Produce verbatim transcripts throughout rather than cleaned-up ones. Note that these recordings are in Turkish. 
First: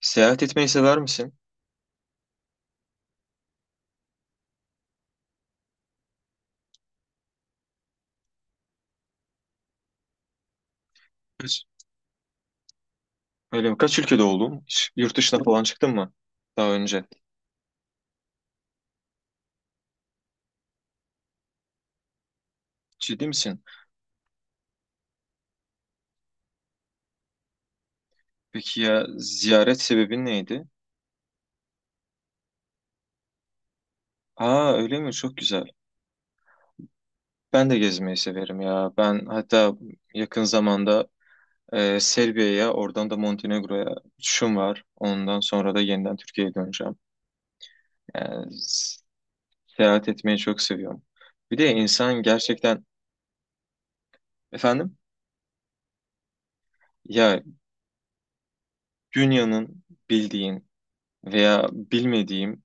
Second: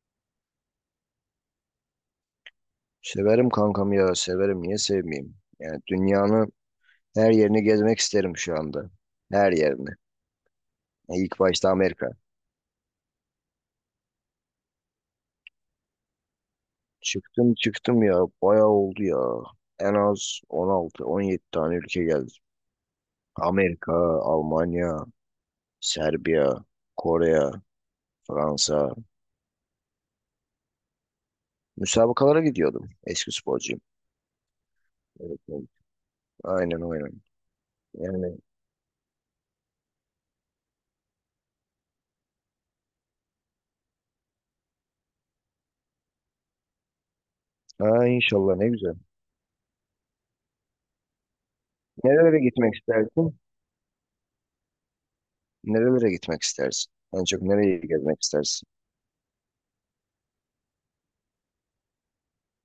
Seyahat etmeyi sever misin? Severim kankam ya severim niye sevmeyeyim? Yani dünyanın her yerini gezmek isterim şu anda. Her yerini. Yani İlk Kaç, başta Amerika. öyle mi? Kaç ülkede oldun? Hiç yurt dışına falan çıktın mı daha önce? Çıktım çıktım ya bayağı oldu ya. En az on altı, on yedi tane ülke geldi. Ciddi misin? Amerika, Almanya, Serbiya, Kore, Peki Fransa. ya ziyaret sebebin neydi? Müsabakalara gidiyordum. Eski sporcuyum. Aa öyle mi? Çok Evet, evet. güzel. Aynen aynen. Ben de gezmeyi Yani severim ya. Ben hatta yakın zamanda e, Serbia'ya, oradan da Montenegro'ya uçuşum var. Ondan sonra da yeniden Türkiye'ye döneceğim. ha, Yani inşallah ne güzel. s- Seyahat etmeyi çok seviyorum. Bir de insan Nerelere gitmek gerçekten istersin? efendim Nerelere gitmek istersin? En ya çok nereyi gezmek istersin? dünyanın bildiğin veya bilmediğim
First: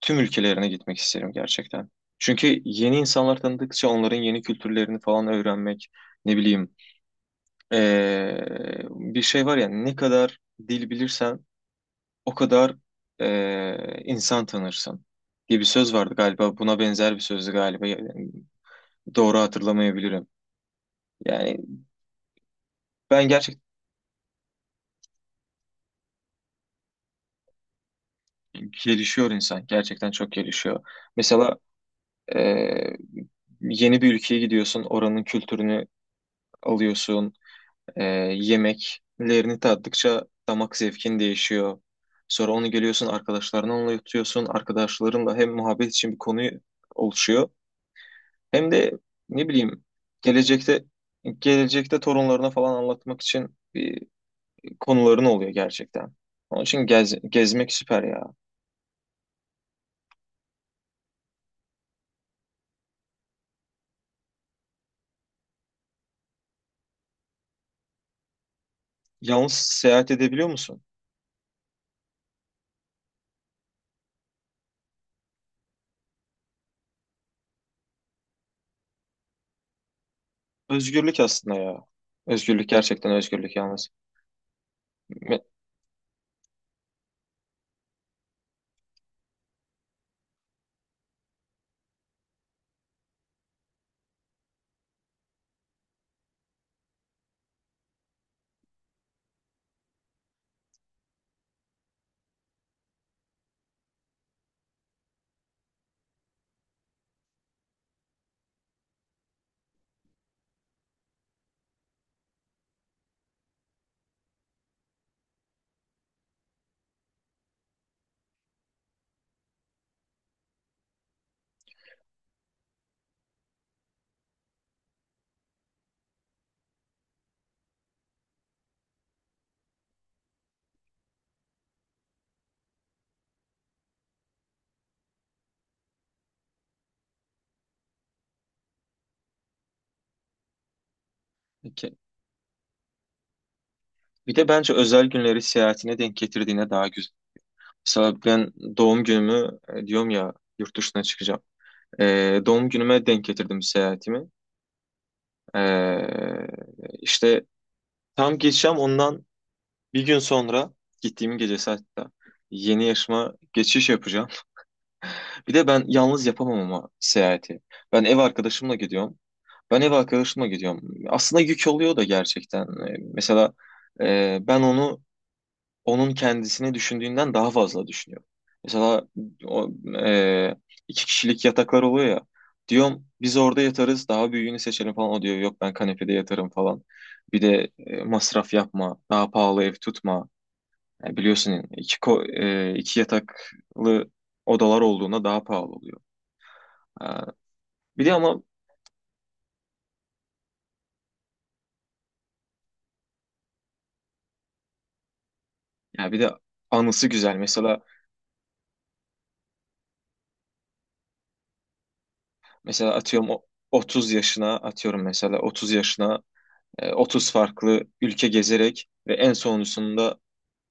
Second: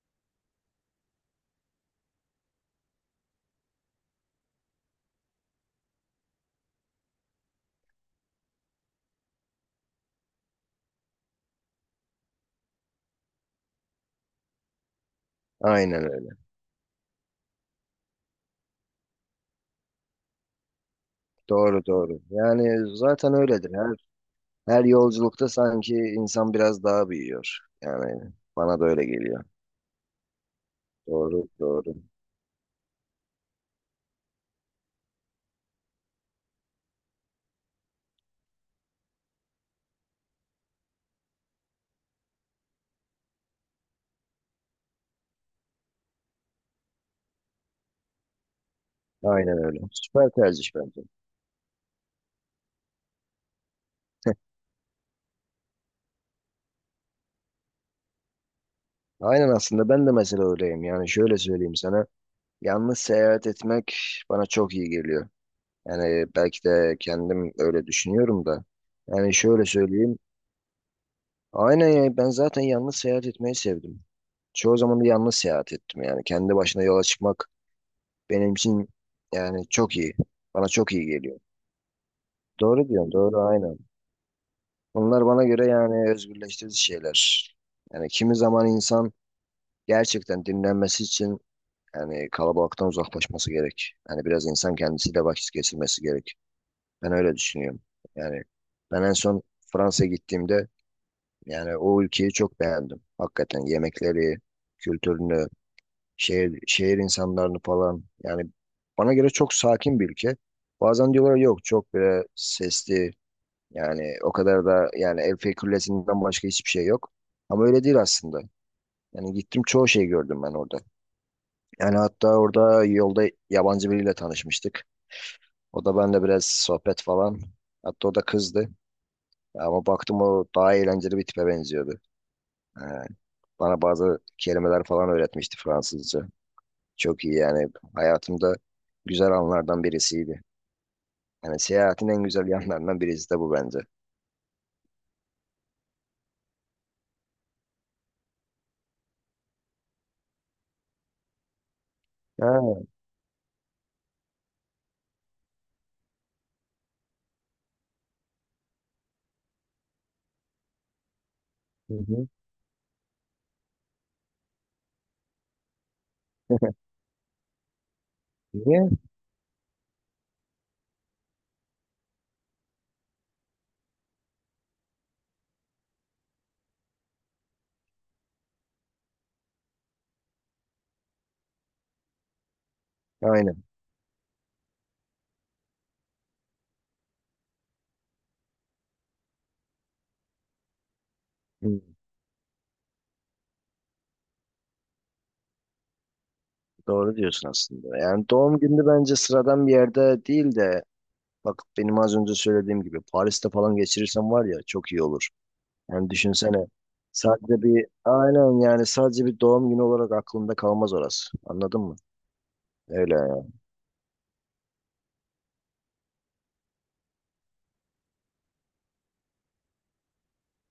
tüm ülkelerine gitmek isterim gerçekten. Çünkü yeni insanlar tanıdıkça onların yeni kültürlerini falan öğrenmek, ne bileyim, eee, bir şey var ya ne kadar dil bilirsen o kadar eee, insan tanırsın diye bir söz Aynen vardı öyle. galiba. Buna benzer bir sözdü galiba. Yani doğru hatırlamayabilirim. Yani Doğru doğru. Yani ben zaten gerçekten öyledir. Her her yolculukta sanki insan biraz daha büyüyor. Yani bana da öyle gelişiyor geliyor. insan. Gerçekten çok gelişiyor. Doğru Mesela doğru. eee, yeni bir ülkeye gidiyorsun, oranın kültürünü alıyorsun, Ee, yemeklerini tattıkça damak zevkin değişiyor. Sonra onu geliyorsun arkadaşlarına anlatıyorsun. Arkadaşlarınla hem muhabbet için bir konu oluşuyor. Hem de ne Aynen öyle. bileyim Süper tercih gelecekte bence. gelecekte torunlarına falan anlatmak için bir konuların oluyor gerçekten. Onun için gez, gezmek süper ya. Aynen aslında ben de mesela öyleyim. Yani şöyle söyleyeyim sana. Yalnız seyahat etmek bana çok iyi geliyor. Yani belki de kendim öyle düşünüyorum da. Yani Yalnız şöyle seyahat söyleyeyim. edebiliyor musun? Aynen ya ben zaten yalnız seyahat etmeyi sevdim. Çoğu zaman da yalnız seyahat ettim yani. Kendi başına yola çıkmak Benim için yani çok iyi. Bana çok iyi Özgürlük geliyor. aslında ya. Özgürlük Doğru gerçekten diyorsun, doğru özgürlük aynen. yalnız. Bunlar Me- bana göre yani özgürleştirici şeyler. Yani kimi zaman insan gerçekten dinlenmesi için yani kalabalıktan uzaklaşması gerek. Yani biraz insan kendisiyle vakit geçirmesi gerek. Ben öyle düşünüyorum. Yani ben en son Fransa'ya gittiğimde yani o ülkeyi çok beğendim. Hakikaten yemekleri, kültürünü, şehir şehir insanlarını falan yani bana göre çok sakin bir ülke. Bazen diyorlar yok çok böyle sesli yani o kadar da yani Eiffel Kulesi'nden başka hiçbir şey yok. Ama öyle değil aslında. Yani gittim çoğu şey gördüm ben orada. Yani hatta orada yolda yabancı biriyle tanışmıştık. O da benimle biraz sohbet falan. Hatta o da kızdı. Ama baktım o daha eğlenceli bir tipe benziyordu. Ee, Bana bazı kelimeler falan öğretmişti Fransızca. Çok iyi yani. Hayatımda güzel anlardan birisiydi. Yani Peki. seyahatin en güzel yanlarından birisi de bu bence. Bir de bence özel günleri seyahatine denk getirdiğine daha güzel. Mesela ben doğum günümü e, diyorum ya yurt dışına çıkacağım. E, Ha, Doğum günüme denk getirdim seyahatimi. E, işte tam geçeceğim ondan bir gün sonra gittiğim gecesi hı hatta hı. yeni yaşıma geçiş yapacağım. Bir de ben yalnız yapamam ama seyahati. Ben ev arkadaşımla Niye? gidiyorum. Ben ev arkadaşımla gidiyorum. Aslında yük oluyor da gerçekten. E, mesela e, ben onu onun kendisini düşündüğünden daha fazla düşünüyor. Mesela o, e, iki kişilik yataklar oluyor ya. Diyorum biz orada Aynen. yatarız daha büyüğünü seçelim falan. O diyor yok ben kanepede yatarım falan. Bir de e, masraf yapma, daha pahalı ev tutma. Yani biliyorsun Hı, iki, ko- e, iki yataklı odalar olduğunda daha pahalı oluyor. Doğru Ha, diyorsun aslında. bir de Yani ama doğum günü bence sıradan bir yerde değil de bak benim az önce söylediğim gibi Paris'te falan geçirirsem var ya çok iyi olur. Yani ya bir de düşünsene anısı güzel. sadece Mesela bir aynen yani sadece bir doğum günü olarak aklımda kalmaz orası. Anladın mı? mesela Öyle atıyorum o- yani. otuz yaşına. Atıyorum mesela otuz yaşına, E, otuz farklı ülke gezerek ve en sonuncusunda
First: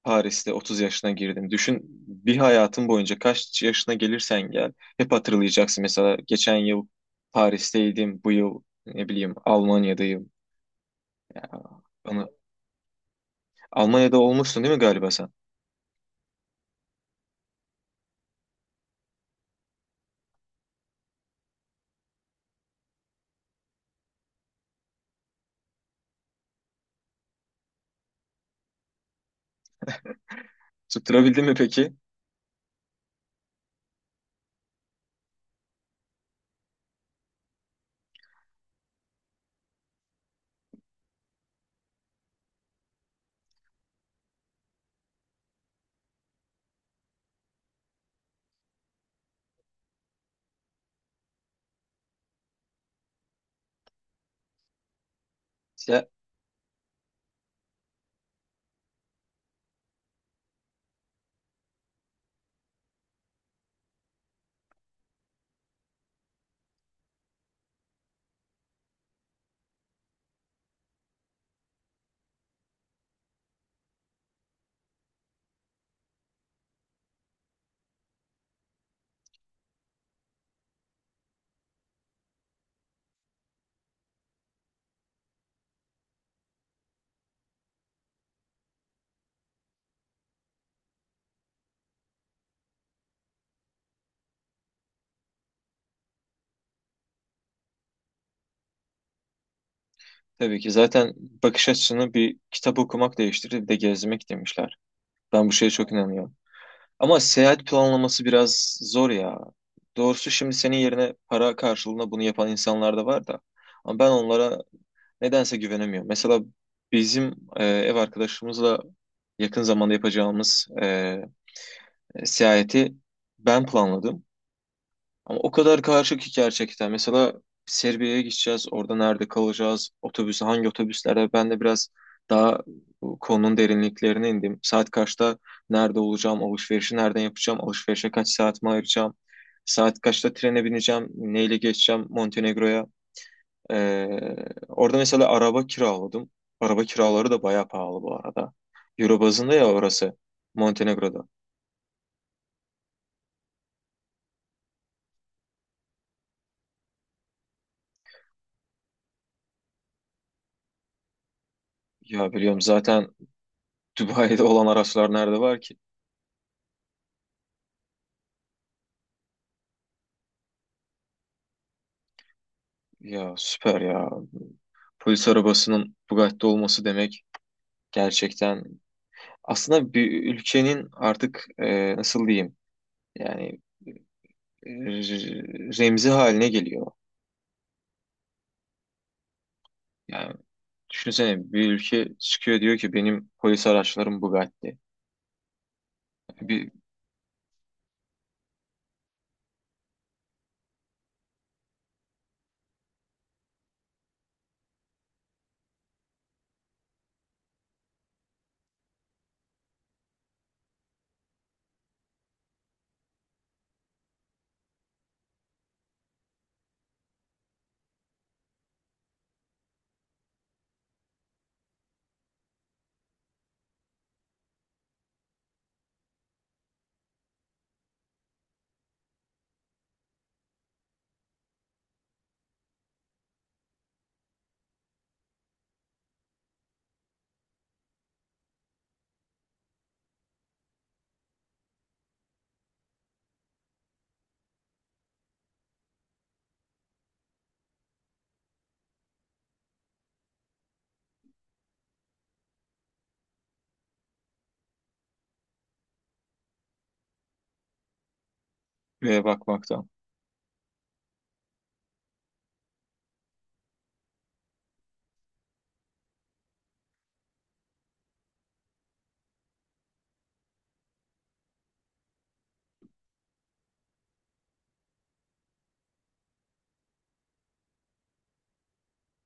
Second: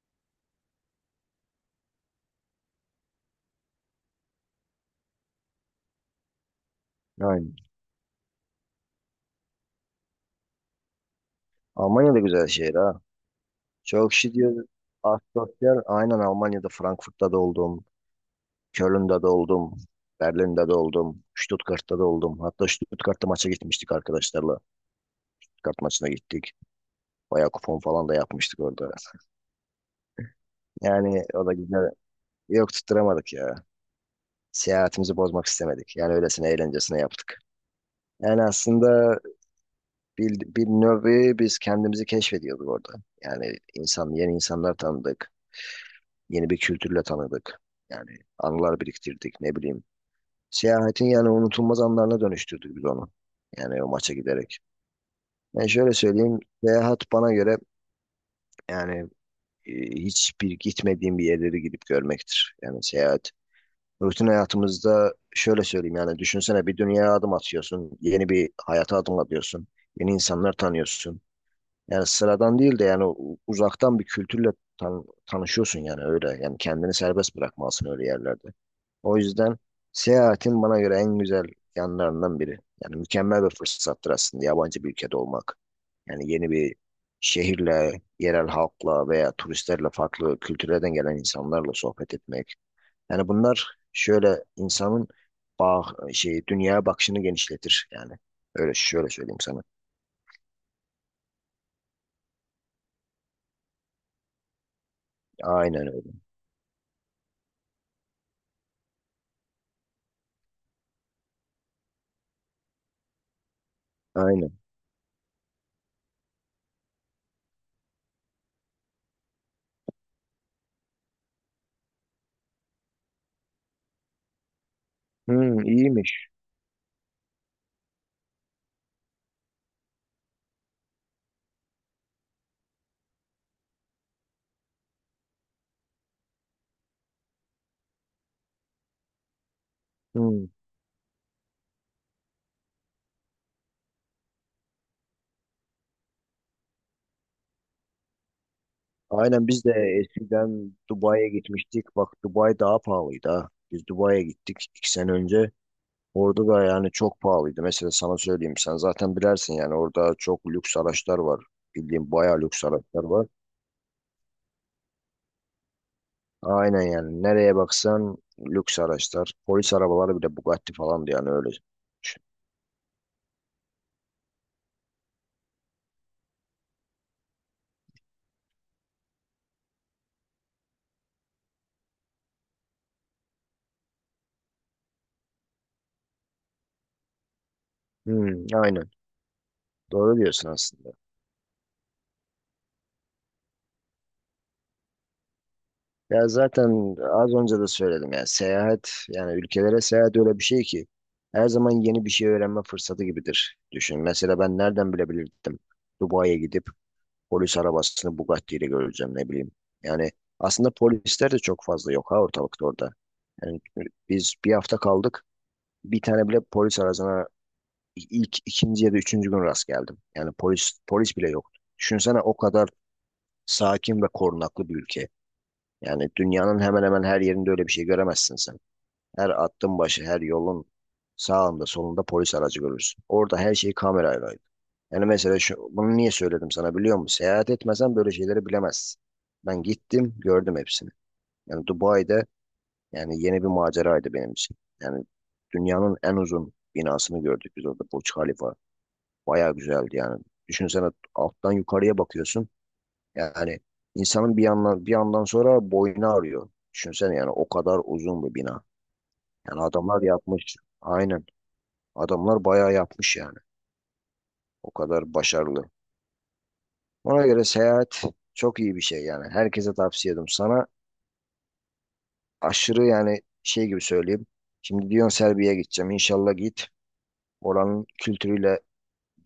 Paris'te otuz yaşına girdim. Düşün, bir hayatın boyunca kaç yaşına gelirsen gel hep hatırlayacaksın. Mesela geçen yıl Aynen. Paris'teydim, bu yıl ne bileyim Almanya'dayım. Ya, Almanya da Bana, güzel şehir ha. Çok Almanya'da şey olmuştun diyor. değil mi galiba sen? Asosyal. Aynen Almanya'da, Frankfurt'ta da oldum. Köln'de de oldum. Berlin'de de oldum. Stuttgart'ta da oldum. Hatta Stuttgart'ta maça gitmiştik arkadaşlarla. Stuttgart maçına gittik. Bayağı kupon falan da yapmıştık orada. Yani Tutturabildin o mi da güzel. peki? Yok tutturamadık ya. Seyahatimizi bozmak istemedik. Yani öylesine eğlencesine yaptık. Yani aslında bir, bir nevi biz kendimizi keşfediyorduk orada. Yani insan, yeni insanlar tanıdık. Yeni bir kültürle tanıdık. Yani anılar biriktirdik ne bileyim. Seyahatin yani unutulmaz anlarına dönüştürdük biz onu. Yani o maça giderek. Ben şöyle Ya, söyleyeyim, seyahat bana göre yani e, hiçbir gitmediğim bir yerleri gidip görmektir. Yani seyahat. Rutin hayatımızda şöyle söyleyeyim yani düşünsene bir dünyaya adım atıyorsun, yeni bir hayata adım atıyorsun, yeni insanlar tanıyorsun. Yani sıradan değil de yani u- uzaktan bir kültürle tan- tanışıyorsun yani öyle. Yani kendini serbest bırakmalısın öyle yerlerde. O yüzden seyahatin bana göre en güzel yanlarından biri. Yani mükemmel bir fırsattır aslında yabancı bir ülkede olmak. Yani yeni bir şehirle, yerel halkla veya turistlerle farklı kültürlerden gelen insanlarla sohbet etmek. Yani bunlar şöyle insanın bağ, şey, dünyaya bakışını genişletir yani. Öyle şöyle söyleyeyim sana. tabii ki zaten bakış açısını bir kitap okumak değiştirir bir de gezmek demişler. Ben bu şeye Aynen çok öyle. inanıyorum. Ama seyahat planlaması biraz zor ya. Doğrusu şimdi senin yerine para karşılığında bunu yapan insanlar da var da. Ama ben Aynen. onlara nedense güvenemiyorum. Mesela bizim e, ev arkadaşımızla yakın zamanda yapacağımız e, e, seyahati ben planladım. Ama o Hmm, kadar karışık iyiymiş. ki gerçekten. Mesela Serbia'ya gideceğiz. Orada nerede kalacağız? Otobüsü hangi otobüslerde? Ben de biraz daha bu konunun derinliklerine indim. Saat kaçta nerede olacağım? Alışverişi nereden yapacağım? Alışverişe kaç saatimi ayıracağım? Saat kaçta Hmm. trene bineceğim? Neyle geçeceğim Montenegro'ya? Ee, Orada mesela araba kiraladım. Araba kiraları da bayağı pahalı bu arada. Euro Aynen bazında biz ya de orası. eskiden Montenegro'da. Dubai'ye gitmiştik. Bak Dubai daha pahalıydı ha. Biz Dubai'ye gittik iki sene önce. Orada da yani çok pahalıydı. Mesela sana söyleyeyim sen zaten bilersin yani orada çok lüks araçlar var. Bildiğim Ya bayağı biliyorum lüks araçlar zaten. var. Dubai'de olan araçlar nerede var ki? Aynen yani nereye baksan lüks araçlar. Polis arabaları bile Bugatti falandı yani öyle. Ya süper ya. Polis arabasının Bugatti'de olması demek gerçekten aslında bir ülkenin artık e, nasıl diyeyim, yani e, remzi haline geliyor. Hmm, aynen doğru Yani diyorsun aslında. düşünsene bir ülke çıkıyor diyor ki benim polis araçlarım Bugatti. Ya Yani Bir zaten az önce de söyledim yani seyahat yani ülkelere seyahat öyle bir şey ki her zaman yeni bir şey öğrenme fırsatı gibidir. Düşün mesela ben nereden bilebilirdim Dubai'ye gidip polis arabasını Bugatti ile göreceğim ne bileyim. Yani aslında polisler de çok fazla yok ha ortalıkta orada. Yani biz bir hafta kaldık. Bir tane bile polis aracına ilk ikinci ya da üçüncü gün rast geldim. Yani polis polis bile yoktu. Düşünsene o kadar sakin ve korunaklı bir ülke. Yani dünyanın hemen hemen her yerinde öyle bir şey göremezsin sen. Her attığın başı, her yolun sağında, solunda polis aracı görürsün. Orada her şey kamerayla. Yani mesela şu, bunu niye söyledim sana biliyor musun? Seyahat etmesen böyle şeyleri bilemezsin. Ben gittim, gördüm hepsini. Yani Dubai'de yani yeni bir maceraydı benim için. Yani dünyanın en uzun binasını gördük biz orada Burç Khalifa. Bayağı güzeldi yani. Düşünsene alttan yukarıya bakıyorsun. Yani insanın bir yandan bir yandan sonra boynu ağrıyor. Düşünsene yani o kadar uzun bir bina. Buraya Yani bakmaktan. adamlar yapmış. Aynen Adamlar bayağı yapmış yani. O kadar başarılı. Ona göre seyahat çok iyi bir şey yani. Herkese tavsiye ediyorum. Sana aşırı yani şey gibi söyleyeyim. Şimdi diyorsun Serbia'ya gideceğim. İnşallah git. Oranın kültürüyle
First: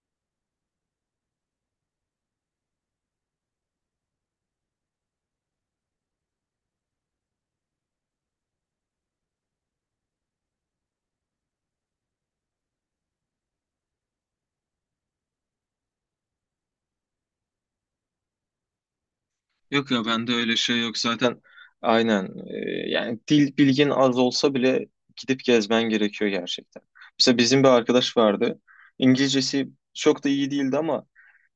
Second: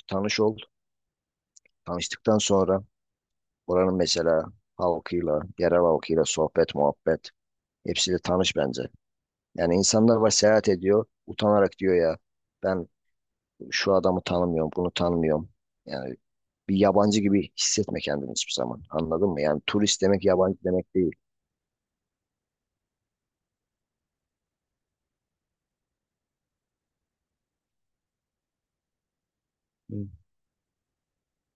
tanış ol. Tanıştıktan sonra oranın mesela halkıyla, yerel halkıyla sohbet, muhabbet hepsiyle tanış bence. Yani insanlar var seyahat ediyor. Utanarak diyor ya ben şu adamı tanımıyorum, bunu tanımıyorum. Yani bir yabancı gibi hissetme kendini hiçbir zaman. Anladın mı? Yani Yok turist ya demek bende öyle yabancı şey demek yok değil. zaten. Aynen. E, yani dil bilgin az olsa bile gidip gezmen gerekiyor gerçekten. Mesela bizim bir arkadaş vardı. İngilizcesi Hı. çok da iyi değildi ama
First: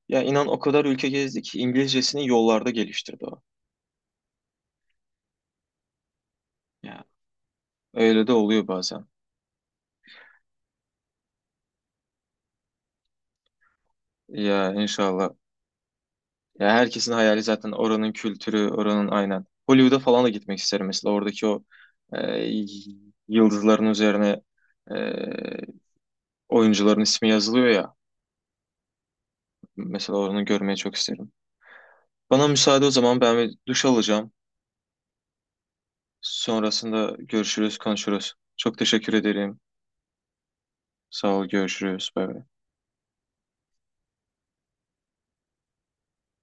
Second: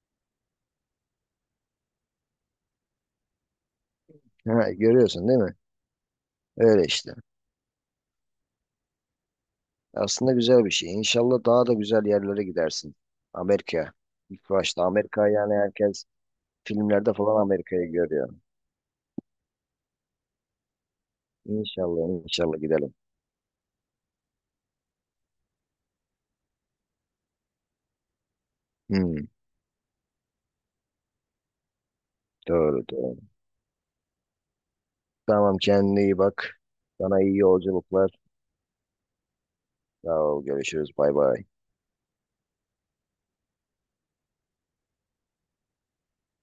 ya inan o kadar ülke gezdi ki İngilizcesini yollarda geliştirdi o. Ha, görüyorsun değil mi? Öyle Ya işte. öyle de oluyor bazen. Aslında güzel bir şey. İnşallah daha da güzel yerlere gidersin. Amerika. İlk Ya başta Amerika inşallah. yani herkes Ya herkesin filmlerde falan hayali zaten Amerika'yı oranın görüyor. kültürü, oranın aynen. Hollywood'a falan da gitmek isterim mesela oradaki o İnşallah e, inşallah gidelim. yıldızların üzerine e, oyuncuların ismi yazılıyor ya. Hmm, Mesela onu görmeyi çok isterim. Bana doğru müsaade o doğru. zaman ben bir duş alacağım. Tamam kendine iyi bak. Sonrasında Sana iyi görüşürüz, yolculuklar. konuşuruz. Çok teşekkür ederim. Sağ ol. Görüşürüz. Bay Sağ bay. ol, görüşürüz. Bay bay.